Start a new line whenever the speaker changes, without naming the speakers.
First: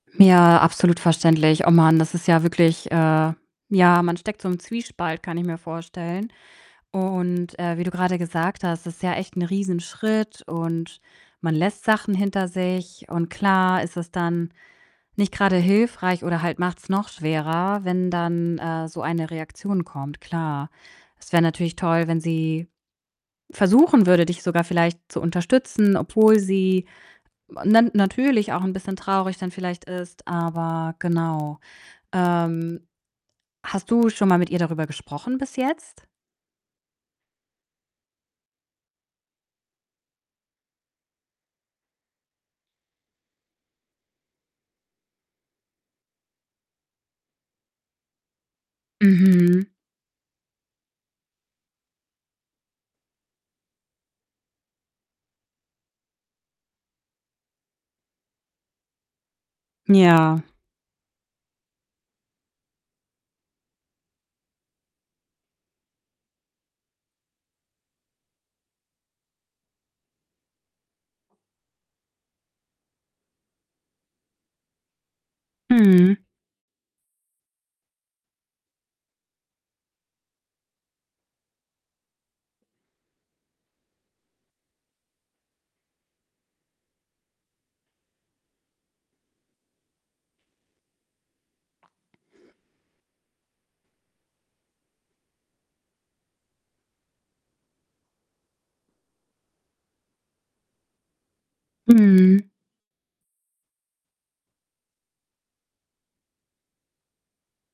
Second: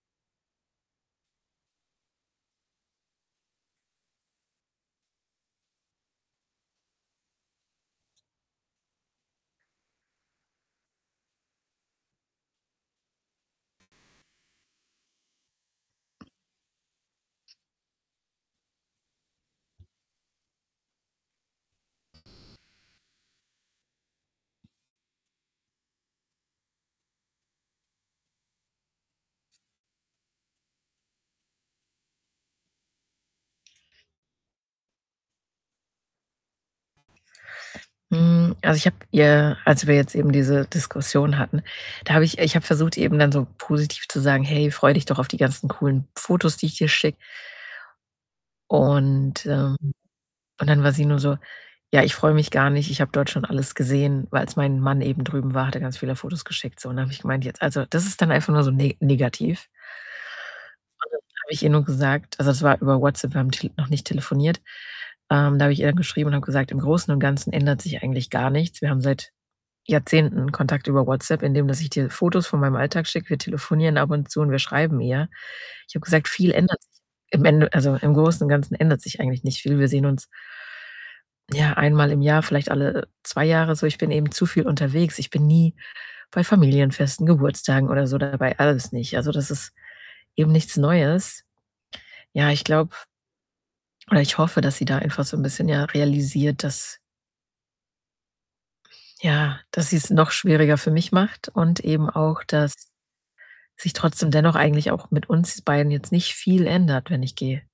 Ja, absolut verständlich. Oh Mann, das ist ja wirklich äh, ja, man steckt so im Zwiespalt, kann ich mir vorstellen. Und, äh, wie du grade gesagt hast, das ist ja echt 'n Riesenschritt und man lässt Sachen hinter sich, und klar, ist es dann nicht grade hilfreich oder halt macht's noch schwerer, wenn dann, äh, so eine Reaktion kommt, klar. Es wäre natürlich toll, wenn sie versuchen würde, dich sogar vielleicht zu unterstützen, obwohl sie nen natürlich auch 'n bisschen traurig dann vielleicht ist, aber genau. Ähm, hast du schon mal mit ihr darüber gesprochen bis jetzt?
Hm, also, ich habe ihr, als wir jetzt eben diese Diskussion hatten da habe ich ich habe versucht, eben dann so positiv zu sagen: „Hey, freu dich doch auf die ganzen coolen Fotos, die ich dir schicke.“ Und,
Mhm.
ähm und dann war sie nur so: „Ja, ich freue mich gar nicht, ich habe dort schon alles gesehen. Als mein Mann eben drüben war, hat er ganz viele Fotos geschickt, so.“ Und da habe ich gemeint: „Jetzt also, das ist dann einfach nur so ne negativ.“
Ja.
Und dann habe ich ihr nur gesagt also, das war über WhatsApp, wir haben tel noch nicht telefoniert. Ähm, da habe ich ihr dann geschrieben und habe gesagt: „Im Großen und Ganzen ändert sich eigentlich gar nichts. Wir haben seit Jahrzehnten Kontakt über WhatsApp, indem dass ich dir Fotos von meinem Alltag schicke. Wir telefonieren ab und zu und wir schreiben eher.“ Ich habe
Mhm.
gesagt: „Viel ändert sich im Ende also, im Großen und Ganzen ändert sich eigentlich nicht viel. Wir sehen uns“ „ja, einmal im Jahr, vielleicht alle 2 Jahre so. Ich bin eben zu viel unterwegs.“ Ich bin nie bei Familienfesten, Geburtstagen oder so dabei, alles nicht. Also, das ist eben nichts Neues. Ja, ich glaube oder ich hoffe, dass sie da einfach so 'n bisschen, ja, realisiert, dass ja, dass sie's noch schwieriger für mich macht und eben
Mhm.
auch, dass sich trotzdem dennoch eigentlich auch mit uns beiden jetzt nicht viel ändert, wenn ich gehe.